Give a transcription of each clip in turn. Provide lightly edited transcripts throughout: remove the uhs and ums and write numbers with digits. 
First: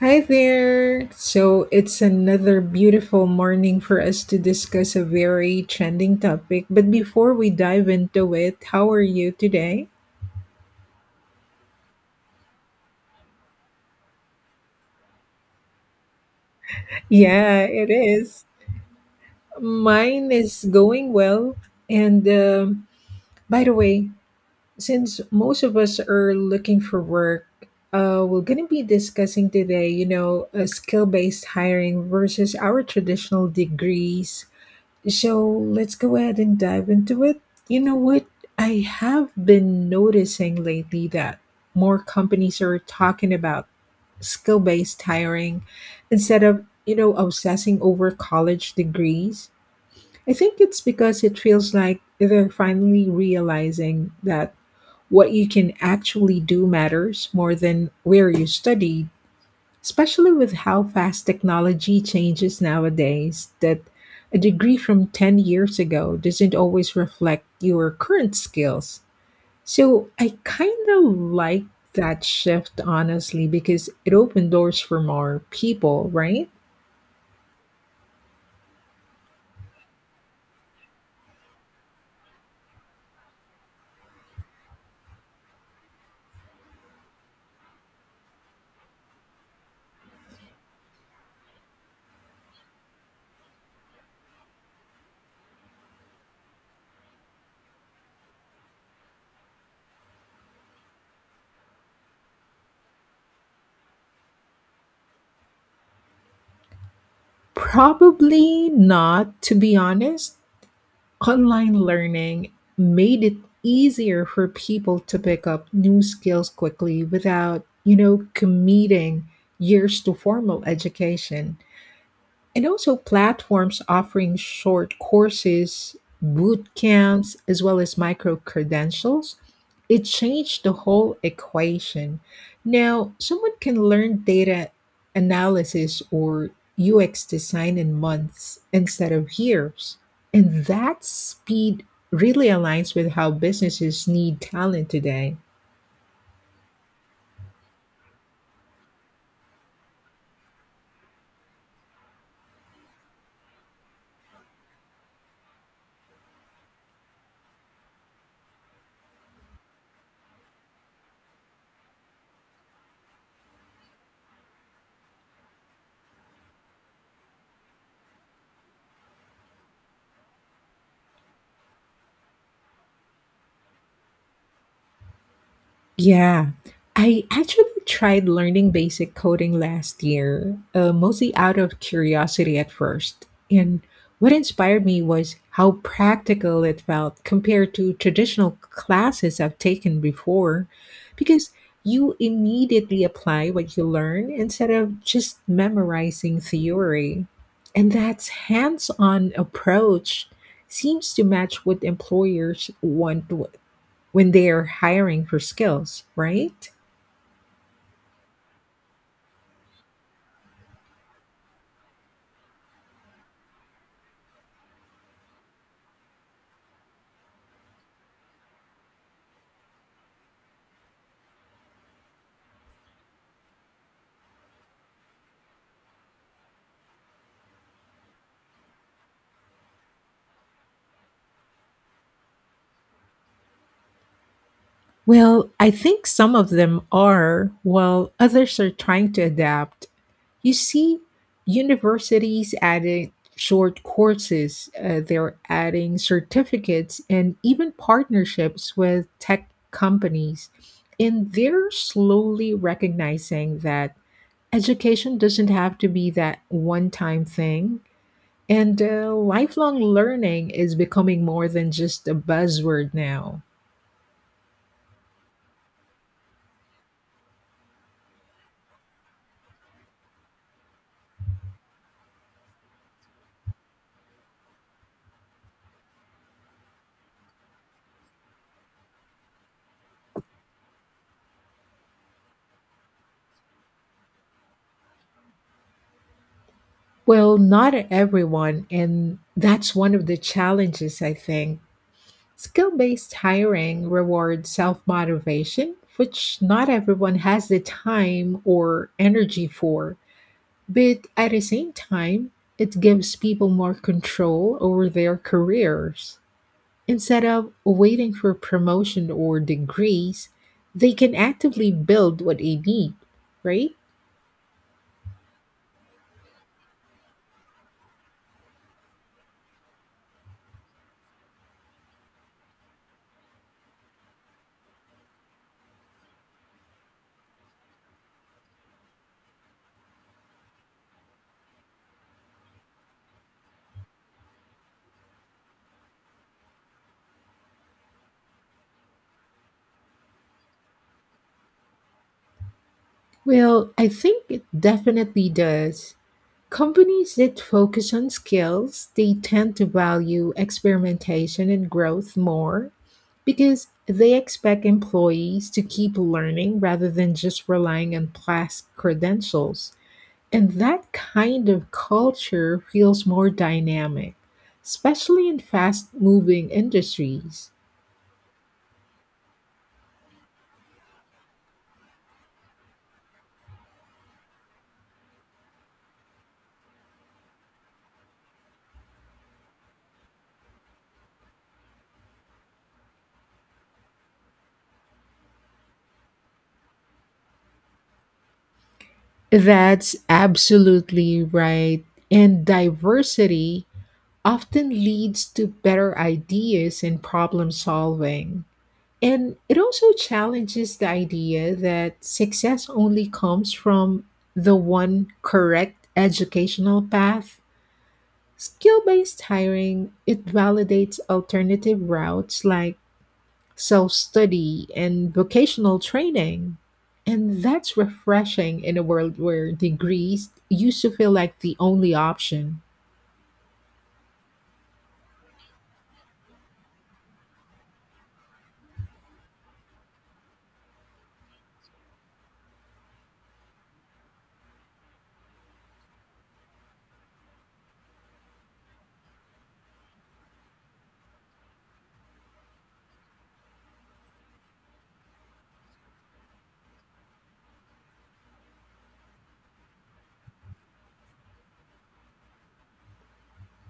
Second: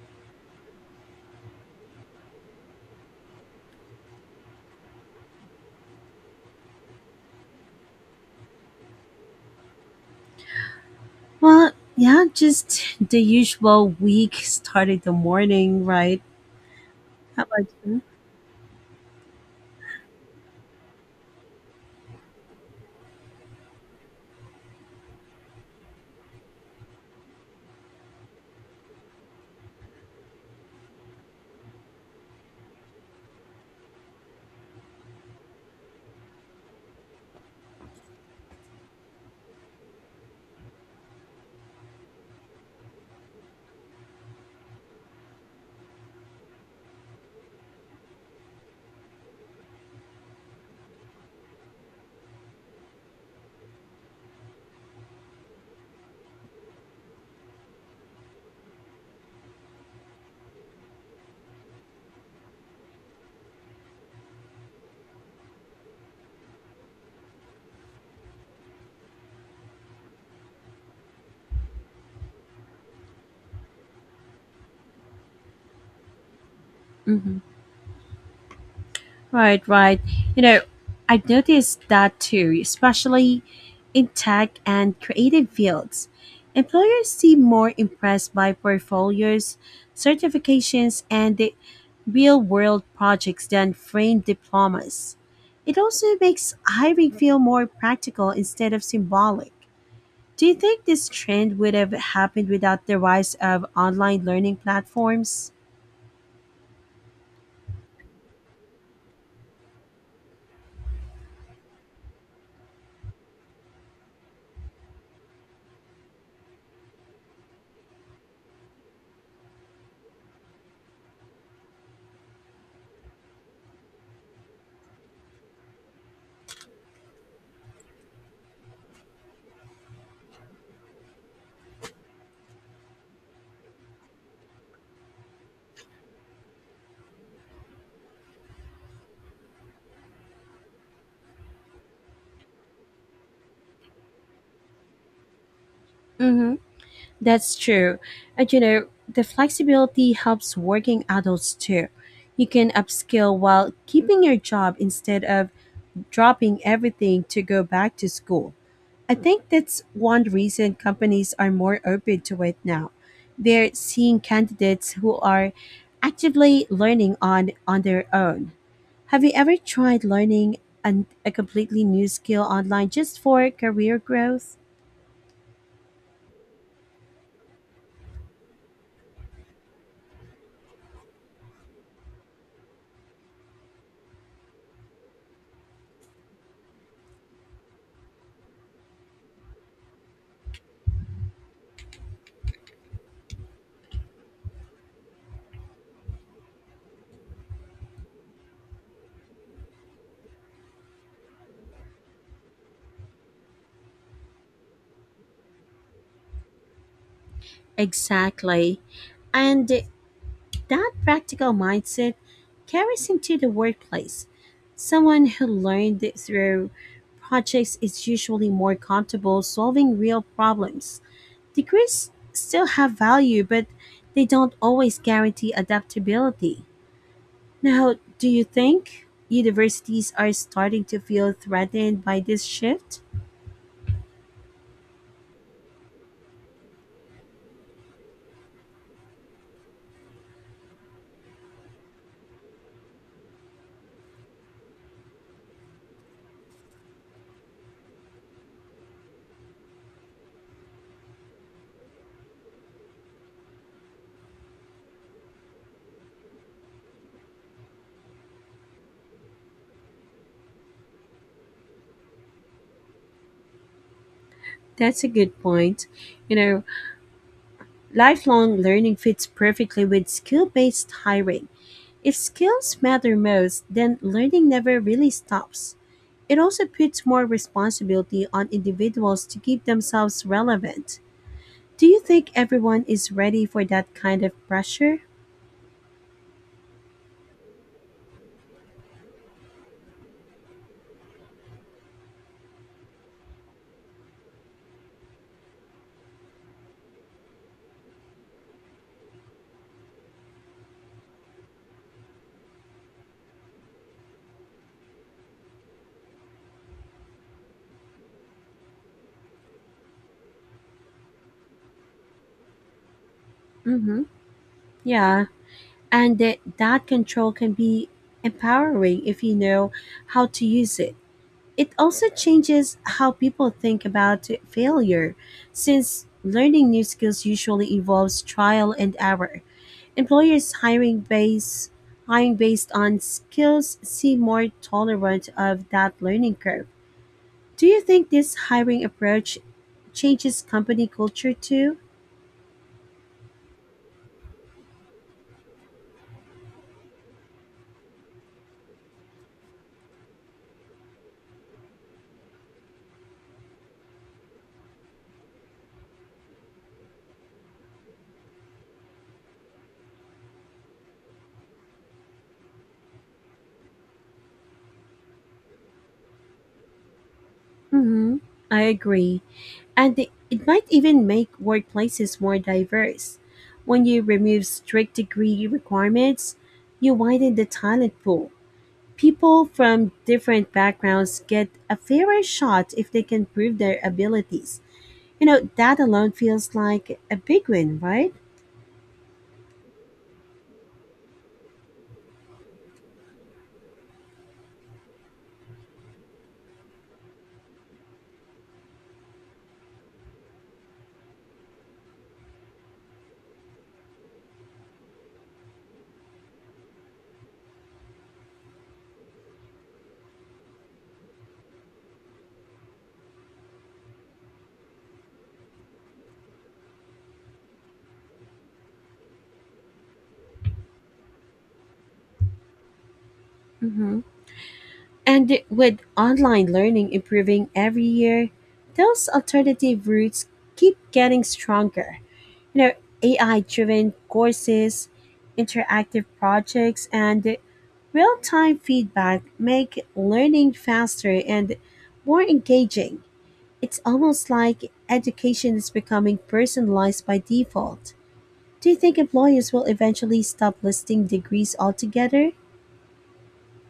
Hi there. So it's another beautiful morning for us to discuss a very trending topic. But before we dive into it, how are you today? Well, yeah, just the usual. Week started the morning, right? How Yeah, about it you? is. Mine is going well. And by the way, since most of us are looking for work, we're going to be discussing today, a skill based hiring versus our traditional degrees. So let's go ahead and dive into it. You know what? I have been noticing lately that more companies are talking about skill based hiring instead of, obsessing over college degrees. I think it's because it feels like they're finally realizing that what you can actually do matters more than where you studied, especially with how fast technology changes nowadays, that a degree from 10 years ago doesn't always reflect your current skills. So I kind of like that shift, honestly, because it opened doors for more people, right? hmm Right, right. You know, I noticed that too, especially in tech and creative fields. Employers seem more impressed by portfolios, certifications, and the real world projects than framed diplomas. It also makes hiring feel more practical instead of symbolic. Do you think this trend would have happened without the rise of online learning platforms? Probably not, to be honest. Online learning made it easier for people to pick up new skills quickly without, committing years to formal education, and also platforms offering short courses, boot camps, as well as micro credentials, it changed the whole equation. Now, someone can learn data analysis or UX design in months instead of years. And that speed really aligns with how businesses need talent today. Mm-hmm. That's true. And you know, the flexibility helps working adults too. You can upskill while keeping your job instead of dropping everything to go back to school. I think that's one reason companies are more open to it now. They're seeing candidates who are actively learning on their own. Have you ever tried learning a completely new skill online just for career growth? Yeah, I actually tried learning basic coding last year, mostly out of curiosity at first. And what inspired me was how practical it felt compared to traditional classes I've taken before, because you immediately apply what you learn instead of just memorizing theory. And that hands on approach seems to match what employers want when they are hiring for skills, right? Exactly. And that practical mindset carries into the workplace. Someone who learned through projects is usually more comfortable solving real problems. Degrees still have value, but they don't always guarantee adaptability. Now, do you think universities are starting to feel threatened by this shift? Well, I think some of them are, while others are trying to adapt. You see, universities adding short courses, they're adding certificates and even partnerships with tech companies. And they're slowly recognizing that education doesn't have to be that one time thing. And lifelong learning is becoming more than just a buzzword now. That's a good point. You know, lifelong learning fits perfectly with skill based hiring. If skills matter most, then learning never really stops. It also puts more responsibility on individuals to keep themselves relevant. Do you think everyone is ready for that kind of pressure? Well, not everyone, and that's one of the challenges, I think. Skill based hiring rewards self motivation, which not everyone has the time or energy for. But at the same time, it gives people more control over their careers. Instead of waiting for promotion or degrees, they can actively build what they need, right? Mm-hmm. Yeah. And that control can be empowering if you know how to use it. It also changes how people think about failure, since learning new skills usually involves trial and error. Employers hiring based on skills seem more tolerant of that learning curve. Do you think this hiring approach changes company culture too? Well, I think it definitely does. Companies that focus on skills, they tend to value experimentation and growth more because they expect employees to keep learning rather than just relying on past credentials. And that kind of culture feels more dynamic, especially in fast moving industries. Mm-hmm. I agree. And it might even make workplaces more diverse. When you remove strict degree requirements, you widen the talent pool. People from different backgrounds get a fairer shot if they can prove their abilities. You know, that alone feels like a big win, right? That's absolutely right. And diversity often leads to better ideas and problem solving. And it also challenges the idea that success only comes from the one correct educational path. Skill based hiring, it validates alternative routes like self study, and vocational training. And that's refreshing in a world where degrees used to feel like the only option. hmm And with online learning improving every year, those alternative routes keep getting stronger. You know, AI driven courses, interactive projects, and real time feedback make learning faster and more engaging. It's almost like education is becoming personalized by default. Do you think employers will eventually stop listing degrees altogether?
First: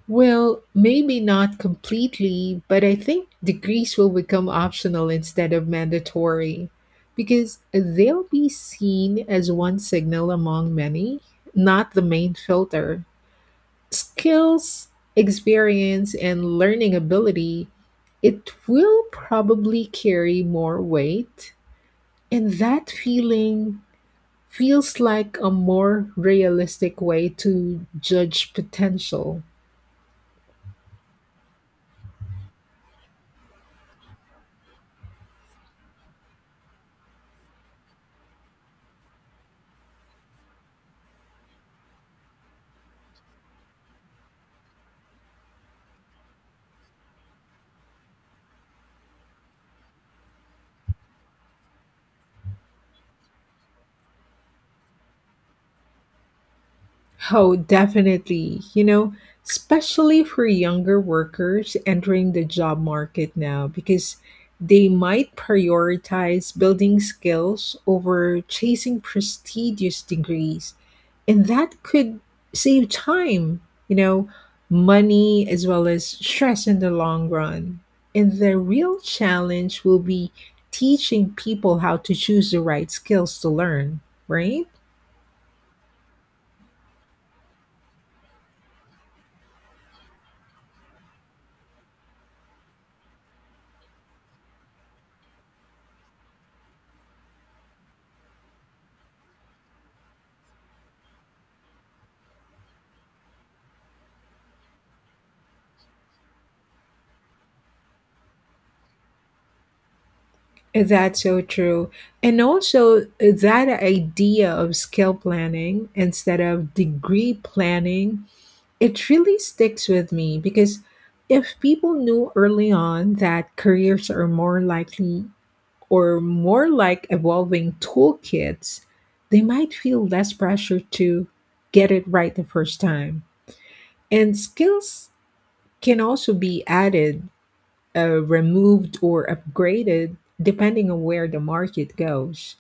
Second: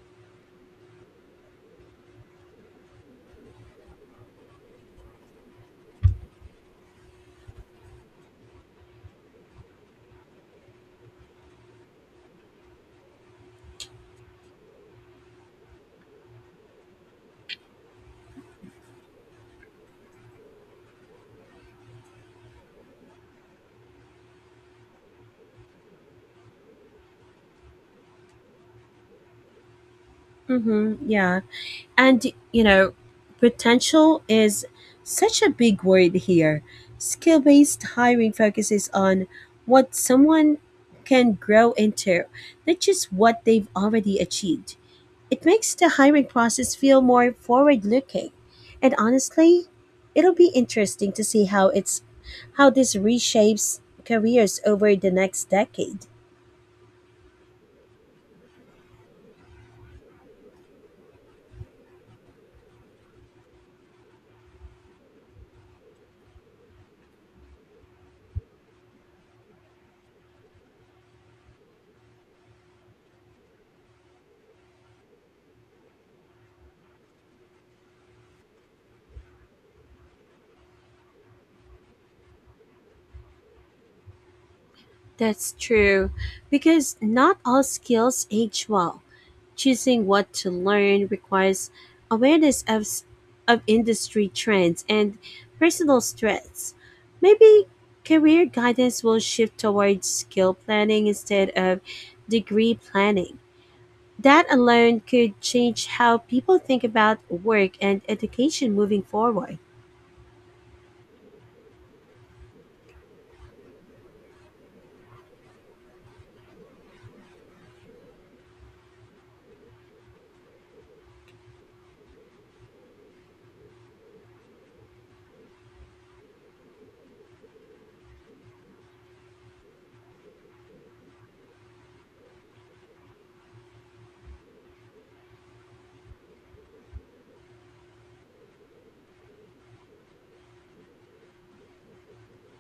Well, maybe not completely, but I think degrees will become optional instead of mandatory because they'll be seen as one signal among many, not the main filter. Skills, experience, and learning ability, it will probably carry more weight. And that feeling feels like a more realistic way to judge potential. Mm-hmm, yeah. And you know, potential is such a big word here. Skill based hiring focuses on what someone can grow into, not just what they've already achieved. It makes the hiring process feel more forward looking. And honestly, it'll be interesting to see how this reshapes careers over the next decade. Oh, definitely. You know, especially for younger workers entering the job market now, because they might prioritize building skills over chasing prestigious degrees. And that could save time, you know, money, as well as stress in the long run. And the real challenge will be teaching people how to choose the right skills to learn, right? That's true, because not all skills age well. Choosing what to learn requires awareness of, of industry trends and personal strengths. Maybe career guidance will shift towards skill planning instead of degree planning. That alone could change how people think about work and education moving forward. That's so true. And also, that idea of skill planning instead of degree planning, it really sticks with me because if people knew early on that careers are more likely or more like evolving toolkits, they might feel less pressure to get it right the first time. And skills can also be added, removed or upgraded depending on where the market goes.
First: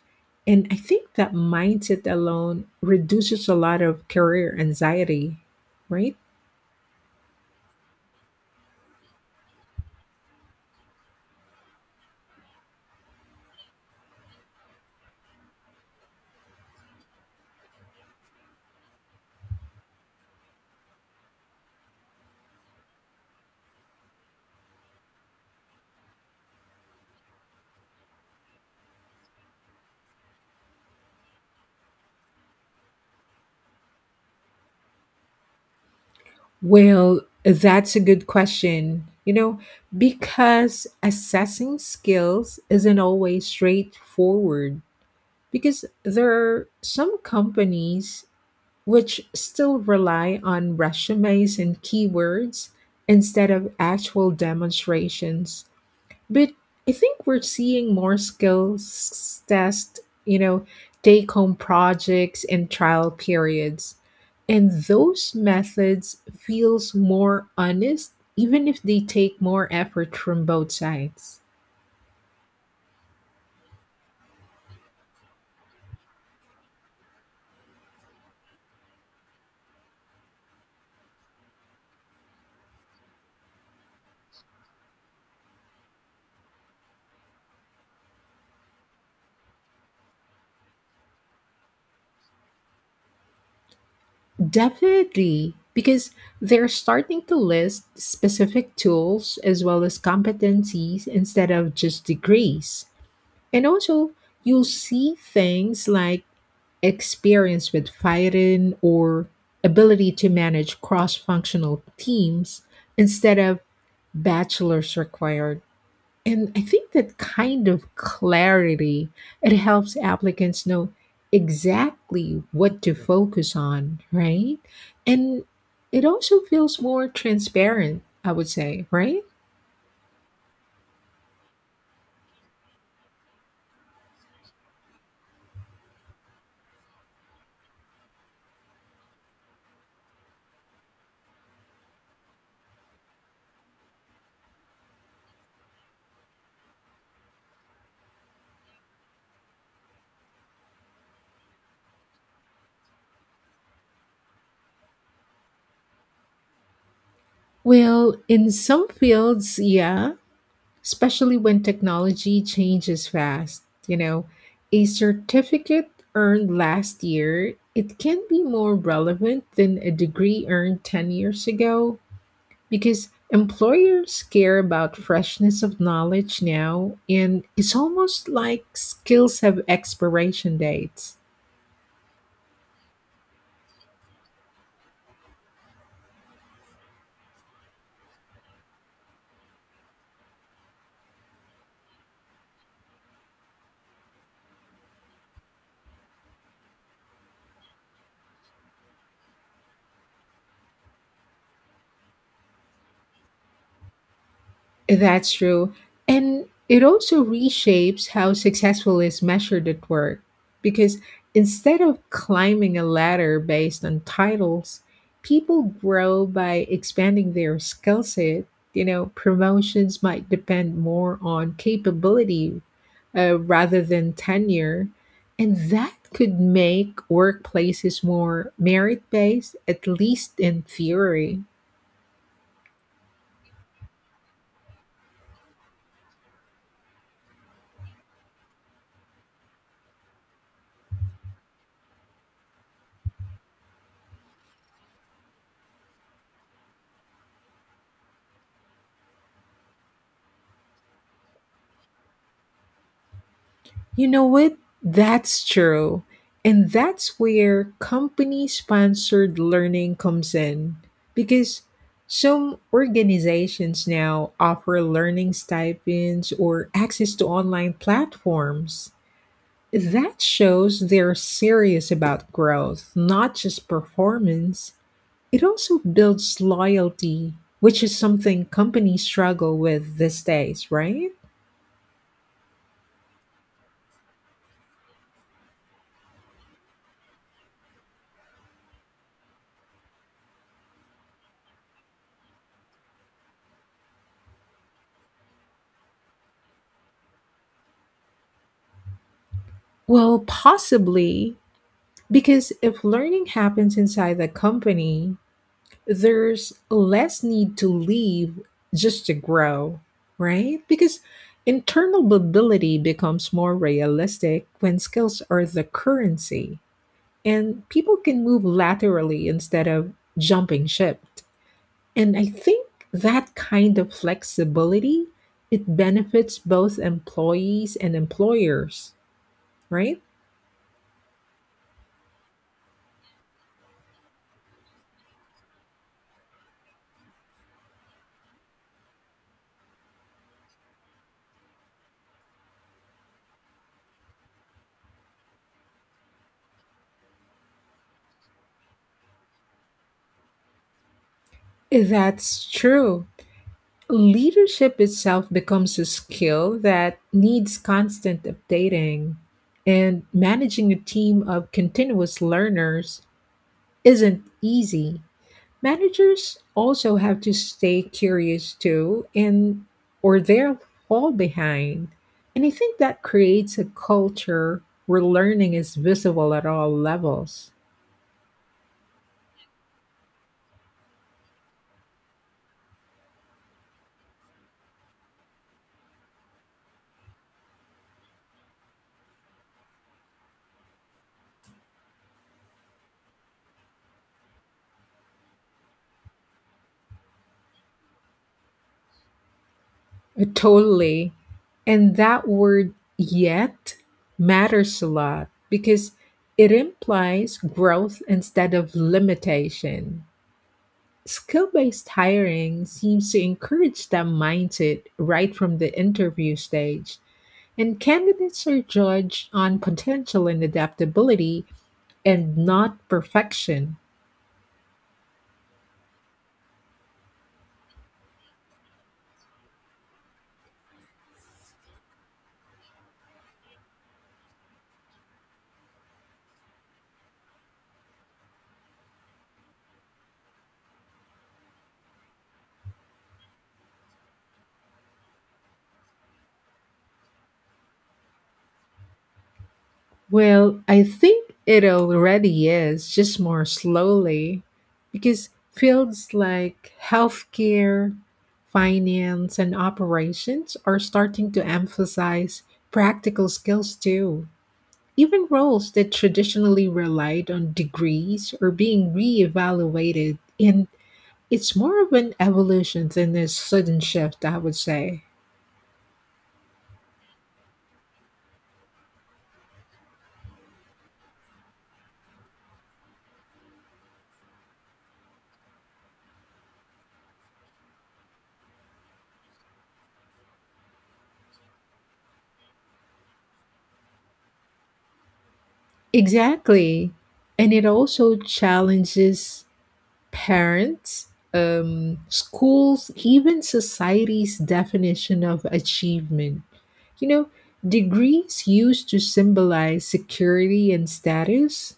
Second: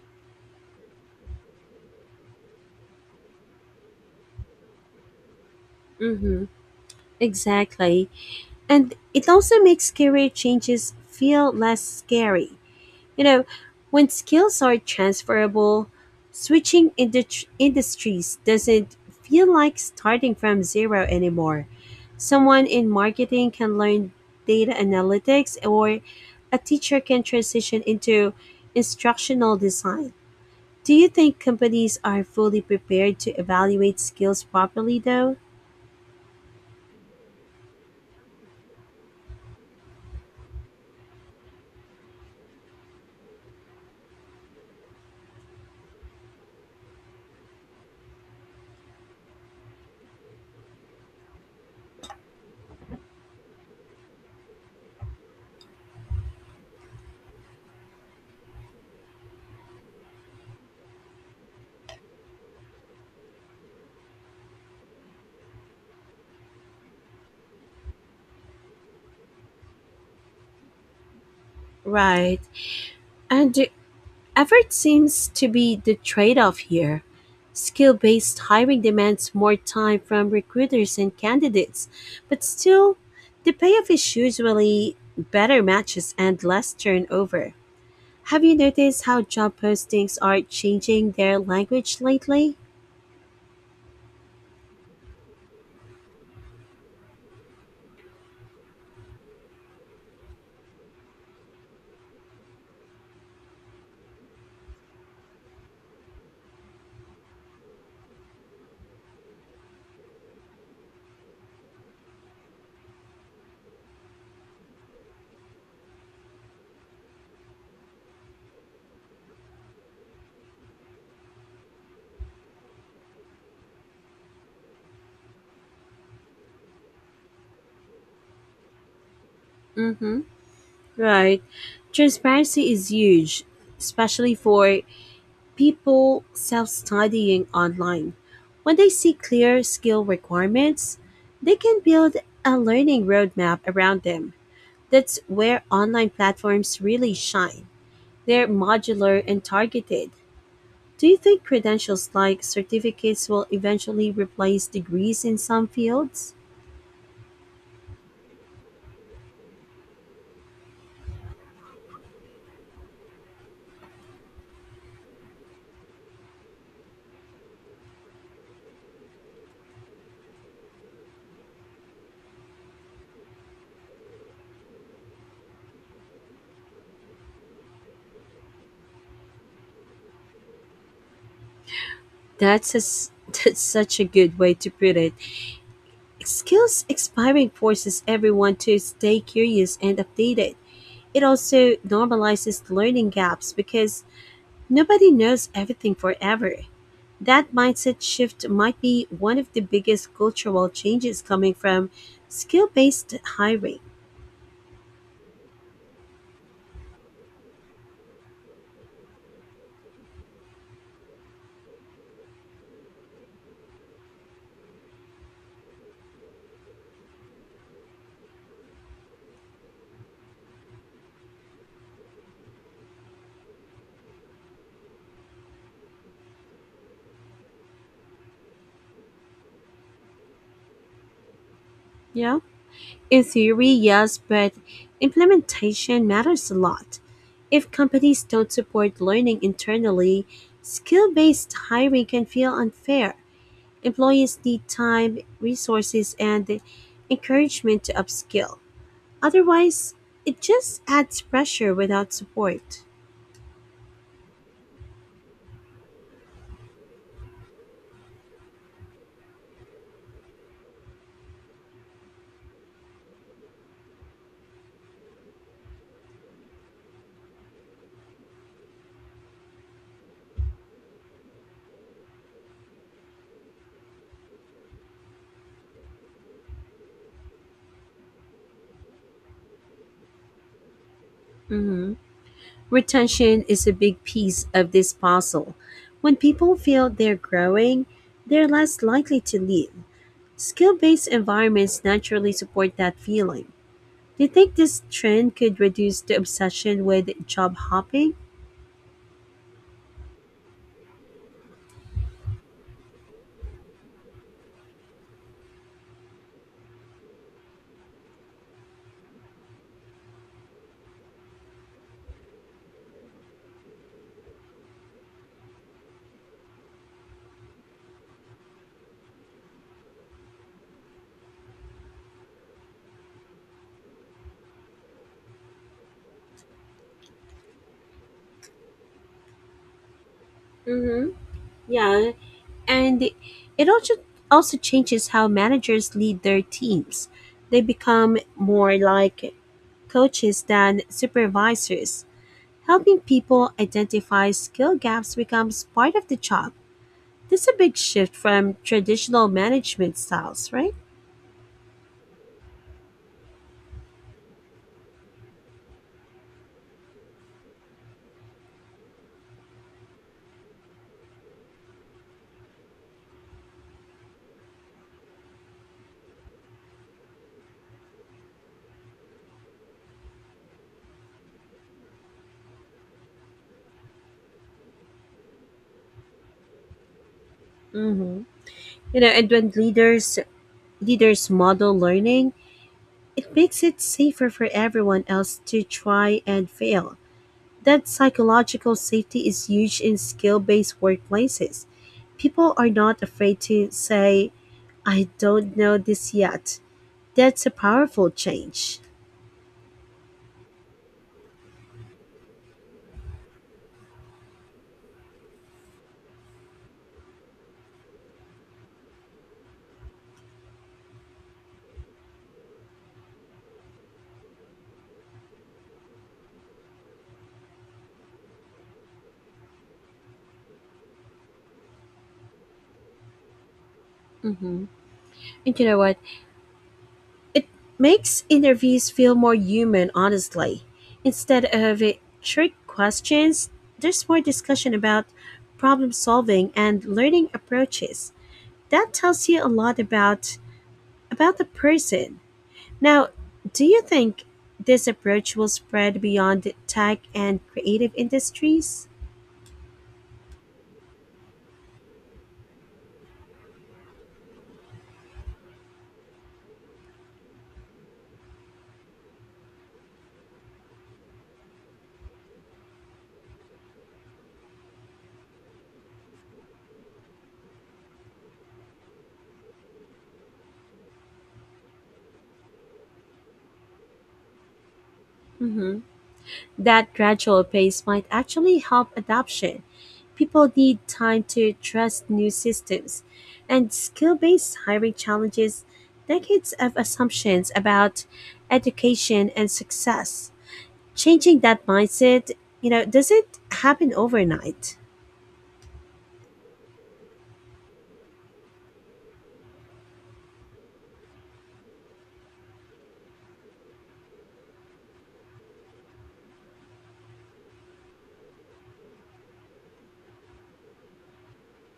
And I think that mindset alone reduces a lot of career anxiety, right? Mm-hmm. Exactly. And it also makes career changes feel less scary. You know, when skills are transferable, industries doesn't feel like starting from zero anymore. Someone in marketing can learn data analytics, or a teacher can transition into instructional design. Do you think companies are fully prepared to evaluate skills properly, though? Well, that's a good question. Because assessing skills isn't always straightforward, because there are some companies which still rely on resumes and keywords instead of actual demonstrations. But I think we're seeing more skills test, you know, take home projects and trial periods. And those methods feels more honest even if they take more effort from both sides. Right. And effort seems to be the trade off here. Skill based hiring demands more time from recruiters and candidates, but still, the payoff is usually better matches and less turnover. Have you noticed how job postings are changing their language lately? Definitely, because they're starting to list specific tools as well as competencies instead of just degrees. And also, you'll see things like experience with firing or ability to manage cross functional teams instead of bachelor's required. And I think that kind of clarity it helps applicants know exactly what to focus on, right? And it also feels more transparent, I would say, right? Mm-hmm. Right. Transparency is huge, especially for people self-studying online. When they see clear skill requirements, they can build a learning roadmap around them. That's where online platforms really shine. They're modular and targeted. Do you think credentials like certificates will eventually replace degrees in some fields? Well, in some fields, yeah, especially when technology changes fast. A certificate earned last year, it can be more relevant than a degree earned 10 years ago because employers care about freshness of knowledge now and it's almost like skills have expiration dates. That's a s That's such a good way to put it. Skills expiring forces everyone to stay curious and updated. It also normalizes learning gaps because nobody knows everything forever. That mindset shift might be one of the biggest cultural changes coming from skill based hiring. That's true. And it also reshapes how successful is measured at work. Because instead of climbing a ladder based on titles, people grow by expanding their skill set. Promotions might depend more on capability, rather than tenure. And that could make workplaces more merit based, at least in theory. You know? In theory, yes, but implementation matters a lot. If companies don't support learning internally, skill based hiring can feel unfair. Employees need time, resources, and encouragement to upskill. Otherwise, it just adds pressure without support. You know what? That's true. And that's where company sponsored learning comes in because some organizations now offer learning stipends or access to online platforms. That shows they're serious about growth, not just performance. It also builds loyalty, which is something companies struggle with these days, right? Mhm. Retention is a big piece of this puzzle. When people feel they're growing, they're less likely to leave. Skill based environments naturally support that feeling. Do you think this trend could reduce the obsession with job hopping? Well, possibly, because if learning happens inside the company, there's less need to leave just to grow, right? Because internal mobility becomes more realistic when skills are the currency and people can move laterally instead of jumping ship. And I think that kind of flexibility it benefits both employees and employers, right? hmm Yeah, and it also changes how managers lead their teams. They become more like coaches than supervisors. Helping people identify skill gaps becomes part of the job. This is a big shift from traditional management styles, right? That's true. Leadership itself becomes a skill that needs constant updating, and managing a team of continuous learners isn't easy. Managers also have to stay curious too, and or they'll fall behind. And I think that creates a culture where learning is visible at all levels. Mm-hmm. You know, and when leaders model learning, it makes it safer for everyone else to try and fail. That psychological safety is huge in skill-based workplaces. People are not afraid to say, I don't know this yet. That's a powerful change. Totally. And that word yet matters a lot because it implies growth instead of limitation. Skill based hiring seems to encourage that mindset right from the interview stage, and candidates are judged on potential and adaptability and not perfection. Mhm. And you know what? It makes interviews feel more human, honestly. Instead of trick questions, there's more discussion about problem solving and learning approaches. That tells you a lot about the person. Now, do you think this approach will spread beyond tech and creative industries? Well, I think it already is, just more slowly, because fields like healthcare, finance, and operations are starting to emphasize practical skills too. Even roles that traditionally relied on degrees are being reevaluated, and it's more of an evolution than a sudden shift, I would say. Mm-hmm. That gradual pace might actually help adoption. People need time to trust new systems, and skill based hiring challenges decades of assumptions about education and success. Changing that mindset, you know, doesn't happen overnight. Exactly. And it also challenges parents, schools, even society's definition of achievement. You know, Degrees used to symbolize security and status.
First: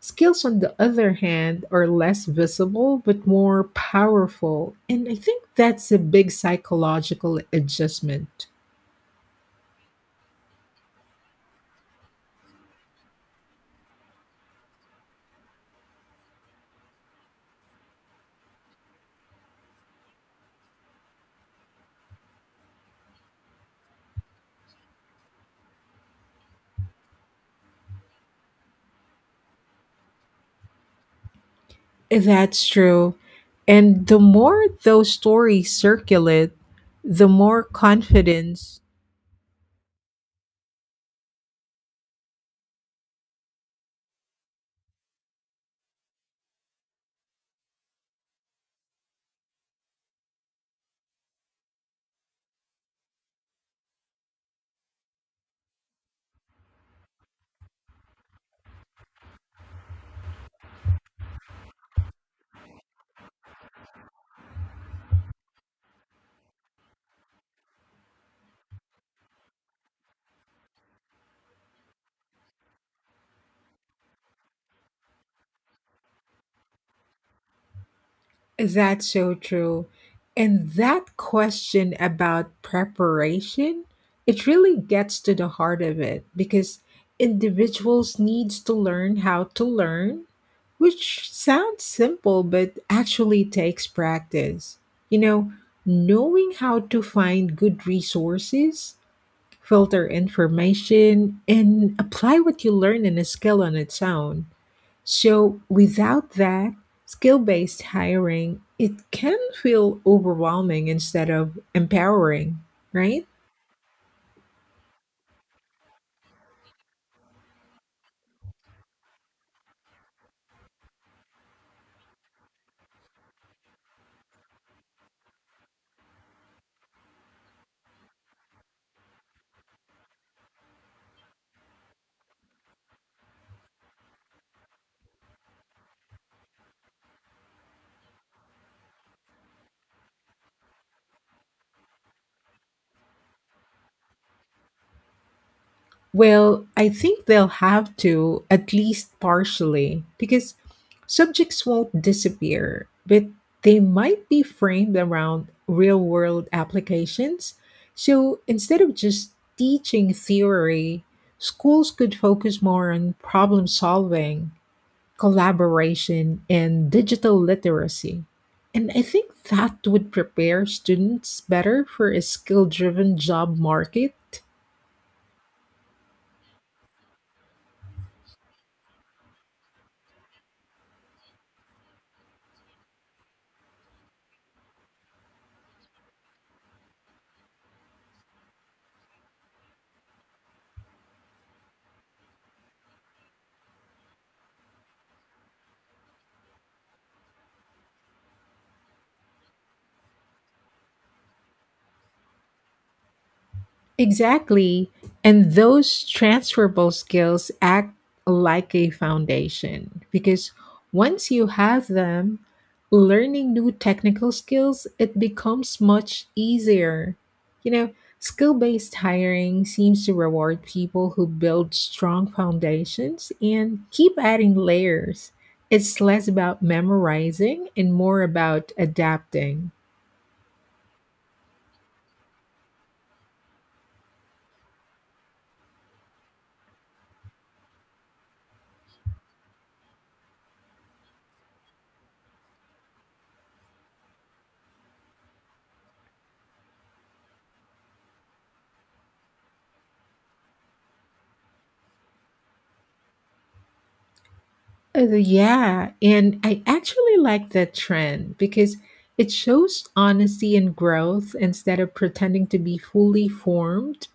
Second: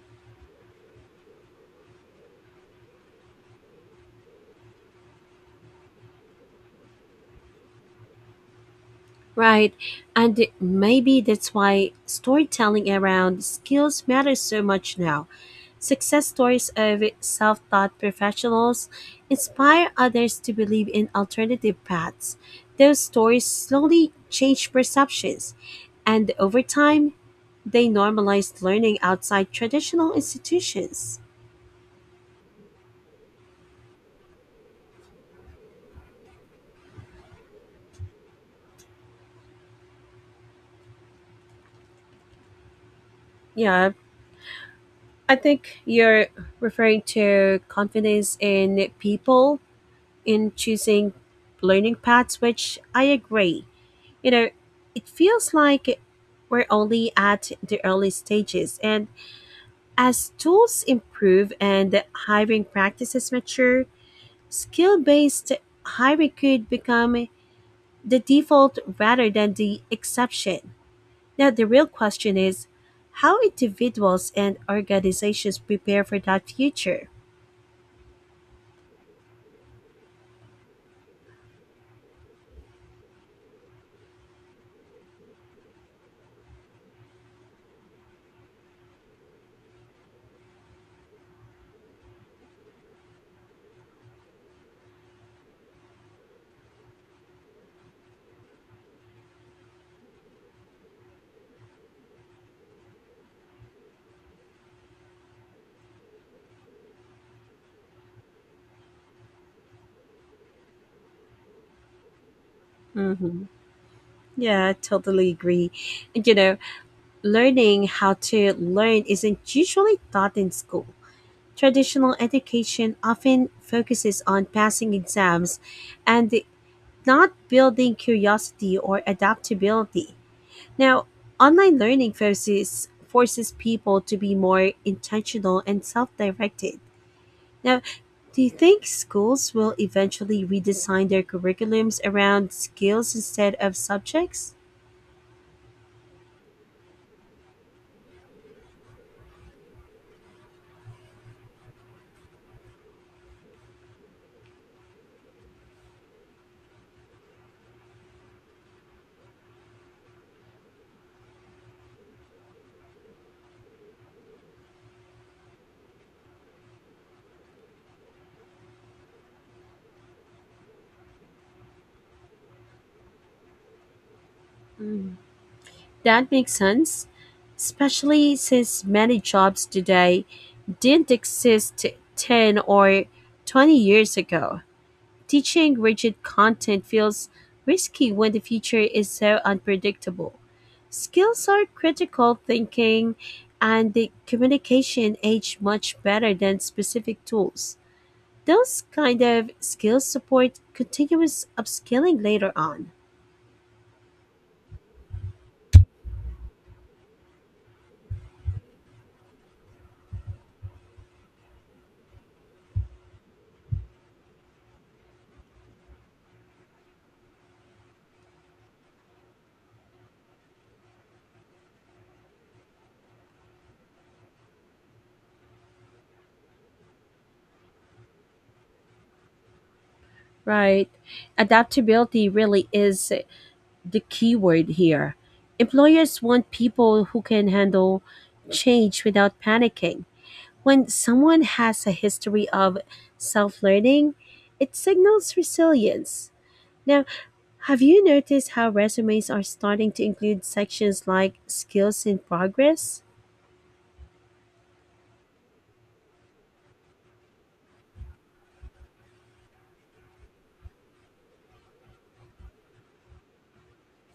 Skills, on the other hand, are less visible but more powerful. And I think that's a big psychological adjustment. Right. And maybe that's why storytelling around skills matters so much now. Success stories of self taught professionals inspire others to believe in alternative paths. Those stories slowly change perceptions, and over time, they normalize learning outside traditional institutions. That's true. And the more those stories circulate, the more confidence. Yeah, I think you're referring to confidence in people in choosing learning paths, which I agree. You know, it feels like we're only at the early stages, and as tools improve and hiring practices mature, skill based hiring could become the default rather than the exception. Now, the real question is how individuals and organizations prepare for that future. That's so true. And that question about preparation, it really gets to the heart of it because individuals needs to learn how to learn, which sounds simple but actually takes practice. You know, Knowing how to find good resources, filter information and apply what you learn in a skill on its own, so without that skill-based hiring, it can feel overwhelming instead of empowering, right? hmm Yeah, I totally agree. And, you know, learning how to learn isn't usually taught in school. Traditional education often focuses on passing exams and not building curiosity or adaptability. Now, online learning forces forces people to be more intentional and self-directed. Now, do you think schools will eventually redesign their curriculums around skills instead of subjects? Well, I think they'll have to at least partially because subjects won't disappear, but they might be framed around real-world applications. So instead of just teaching theory, schools could focus more on problem solving, collaboration, and digital literacy. And I think that would prepare students better for a skill driven job market. Mm, that makes sense, especially since many jobs today didn't exist 10 or 20 years ago. Teaching rigid content feels risky when the future is so unpredictable. Skills are critical thinking and the communication age much better than specific tools. Those kind of skills support continuous upskilling later on. Exactly. And those transferable skills act like a foundation because once you have them, learning new technical skills, it becomes much easier. You know, Skill based hiring seems to reward people who build strong foundations and keep adding layers. It's less about memorizing and more about adapting. Right. Adaptability really is the key word here. Employers want people who can handle change without panicking. When someone has a history of self learning, it signals resilience. Now, have you noticed how resumes are starting to include sections like skills in progress? Yeah, and I actually like that trend because it shows honesty and growth instead of pretending to be fully formed.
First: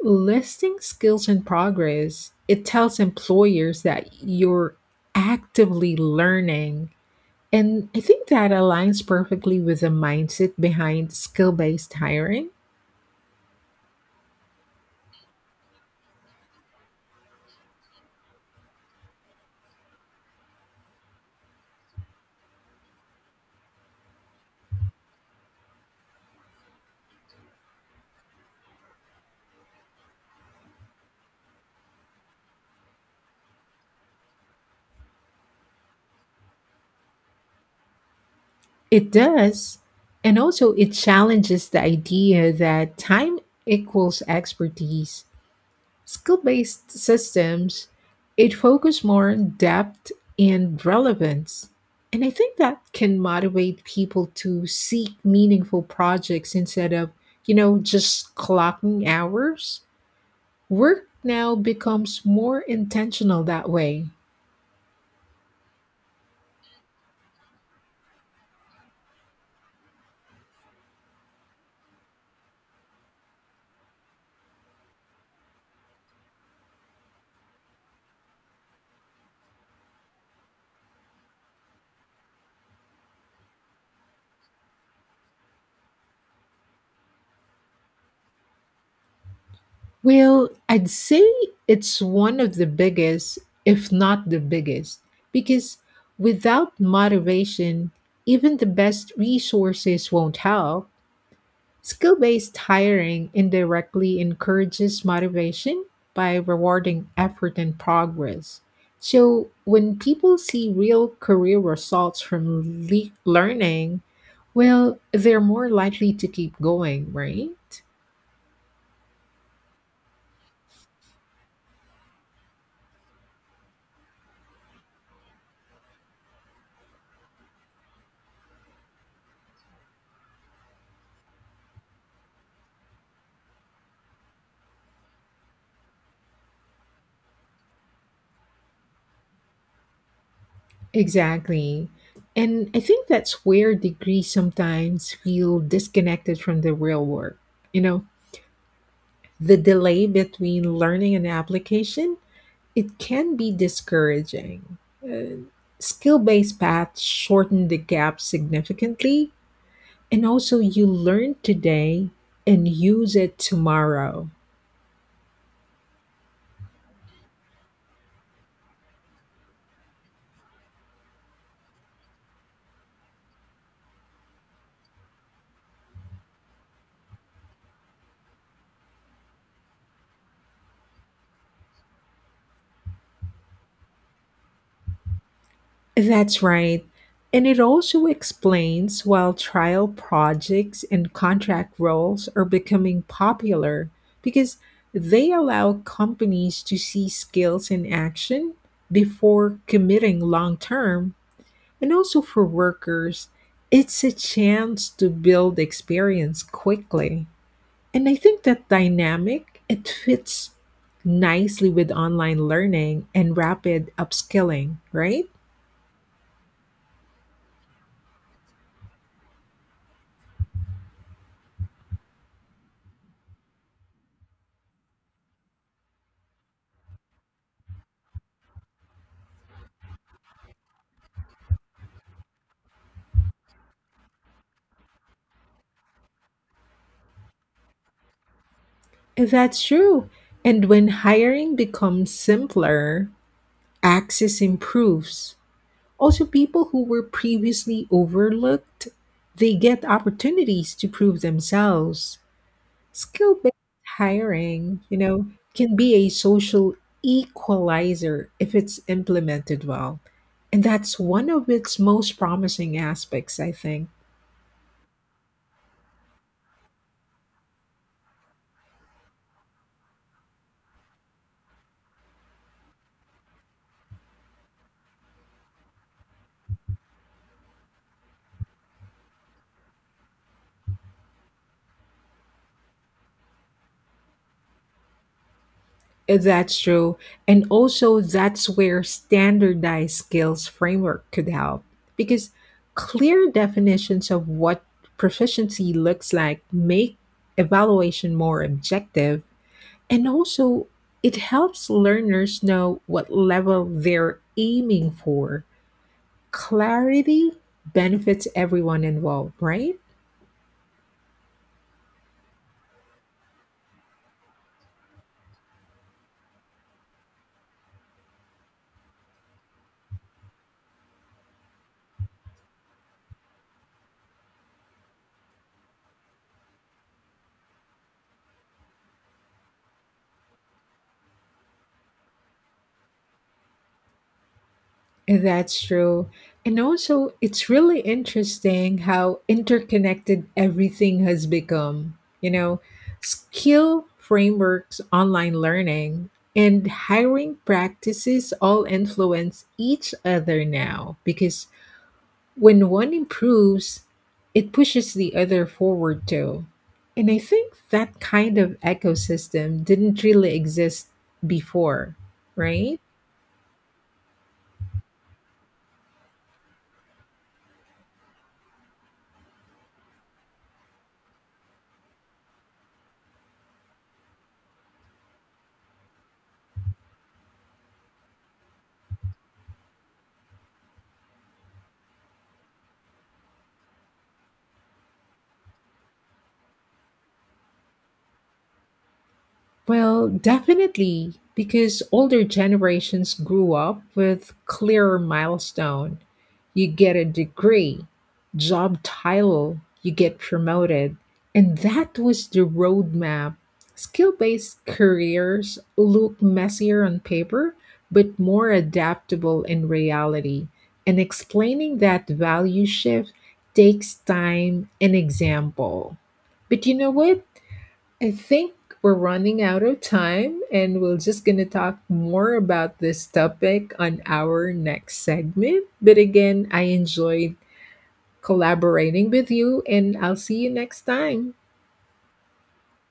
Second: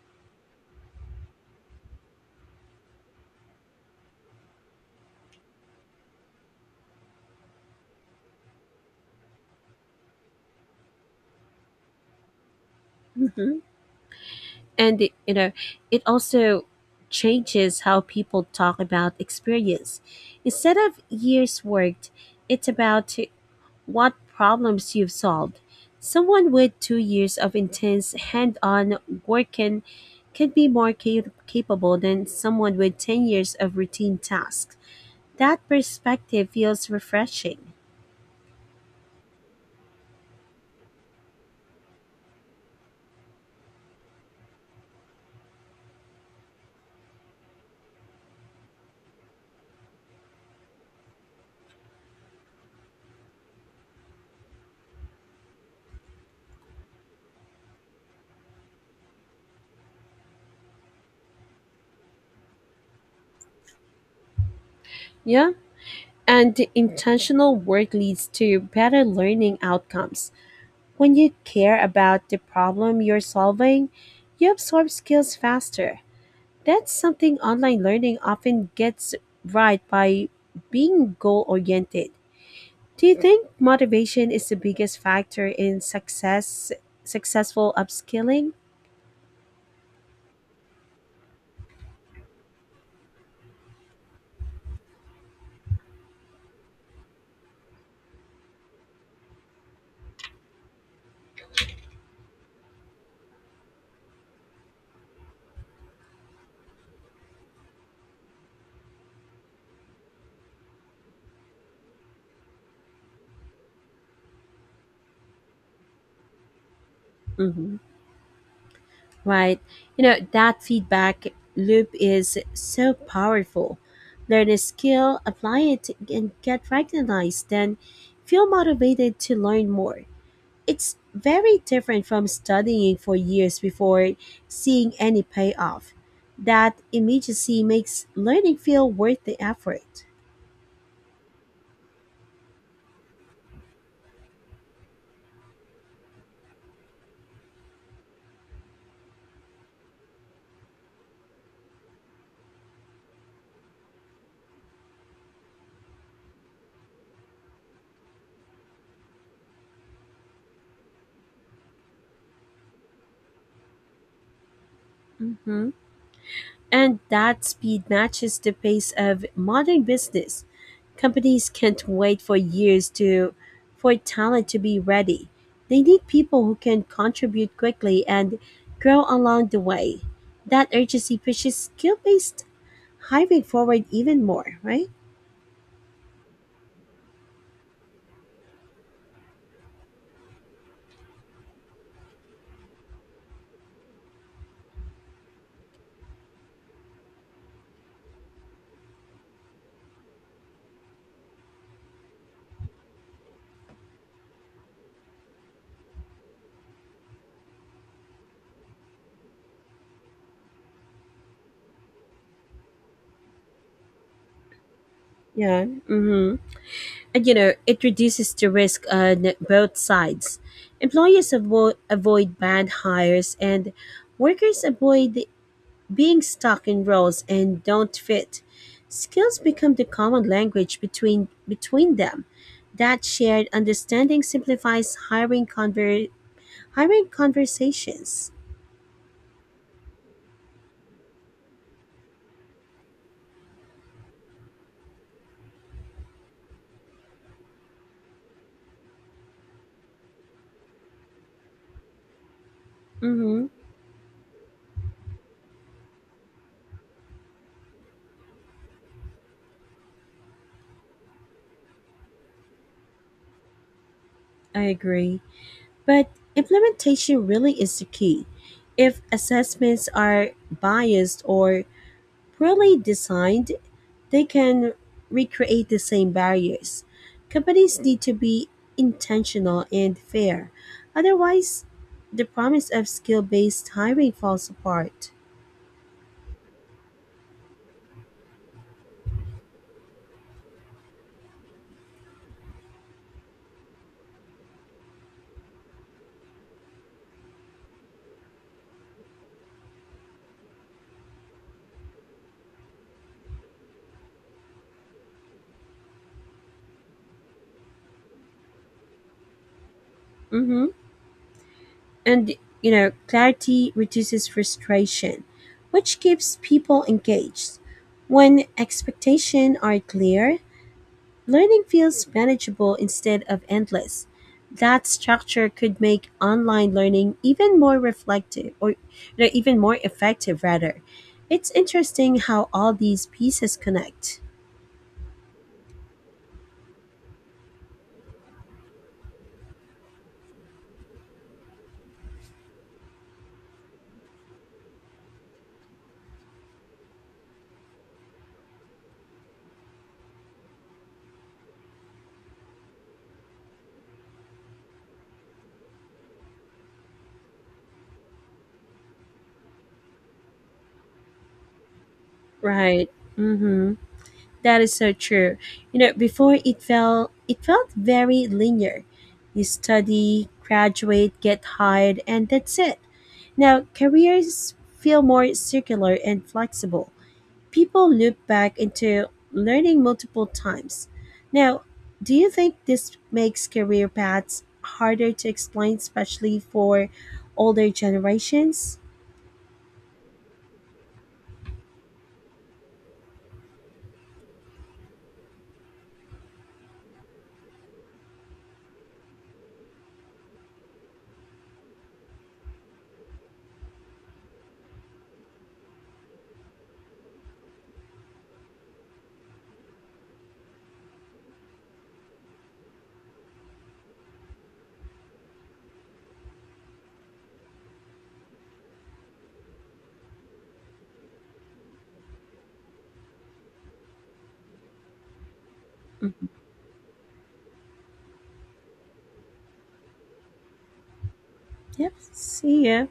Listing skills and progress, it tells employers that you're actively learning. And I think that aligns perfectly with the mindset behind skill based hiring. hmm And, you know, it also changes how people talk about experience. Instead of years worked, it's about what problems you've solved. Someone with 2 years of intense hand on work can be capable than someone with 10 years of routine tasks. That perspective feels refreshing. It does. And also, it challenges the idea that time equals expertise. Skill based systems, it focus more on depth and relevance. And I think that can motivate people to seek meaningful projects instead of, just clocking hours. Work now becomes more intentional that way. Yeah, and intentional work leads to better learning outcomes. When you care about the problem you're solving, you absorb skills faster. That's something online learning often gets right by being goal oriented. Do you think motivation is the biggest factor in success successful upskilling? Well, I'd say it's one of the biggest, if not the biggest, because without motivation, even the best resources won't help. Skill based hiring indirectly encourages motivation by rewarding effort and progress. So, when people see real career results from learning, well, they're more likely to keep going, right? hmm Right. You know, that feedback loop is so powerful. Learn a skill, apply it and get recognized, then feel motivated to learn more. It's very different from studying for years before seeing any payoff. That immediacy makes learning feel worth the effort. Exactly. And I think that's where degrees sometimes feel disconnected from the real work. You know, the delay between learning and application, it can be discouraging. Uh, Skill based paths shorten the gap significantly, and also you learn today and use it tomorrow. hmm And that speed matches the pace of modern business. Companies can't wait for talent to be ready. They need people who can contribute quickly and grow along the way. That urgency pushes skill-based hiring forward even more, right? That's right. And it also explains why trial projects and contract roles are becoming popular because they allow companies to see skills in action before committing long term. And also for workers, it's a chance to build experience quickly. And I think that dynamic, it fits nicely with online learning and rapid upskilling, right? Yeah. Mm-hmm. And you know, it reduces the risk on both sides. Employers avoid bad hires, and workers avoid being stuck in roles and don't fit. Skills become the common language between them. That shared understanding simplifies hiring conversations. That's true. And when hiring becomes simpler, access improves. Also, people who were previously overlooked, they get opportunities to prove themselves. Skill Mm-hmm, based hiring, can be a social equalizer if it's implemented well. And that's one of its most promising aspects, I think. I agree. But implementation really is the key. If assessments are biased or poorly designed, they can recreate the same barriers. Companies need to be intentional and fair. Otherwise, the promise of skill based hiring falls apart. That's true. And also, that's where standardized skills framework could help because clear definitions of what proficiency looks like make evaluation more objective. And also, it helps learners know what level they're aiming for. Clarity benefits everyone involved, right? hmm And, you know, clarity reduces frustration, which keeps people engaged. When expectations are clear, learning feels manageable instead of endless. That structure could make online learning even more reflective or you know, even more effective rather. It's interesting how all these pieces connect. That's true. And also, it's really interesting how interconnected everything has become. Skill frameworks, online learning, and hiring practices all influence each other now because when one improves, it pushes the other forward too. And I think that kind of ecosystem didn't really exist before, right? Right. Mm-hmm. That is so true. You know, before it felt very linear. You study, graduate, get hired, and that's it. Now careers feel more circular and flexible. People loop back into learning multiple times. Now, do you think this makes career paths harder to explain, especially for older generations? Well, definitely, because older generations grew up with clearer milestone. You get a degree, job title, you get promoted. And that was the roadmap. Skill-based careers look messier on paper, but more adaptable in reality. And explaining that value shift takes time and example. But you know what? I think we're running out of time, and we're just going to talk more about this topic on our next segment. But Mhm. again, I enjoyed collaborating with you, and I'll see you next time. Yep, see ya.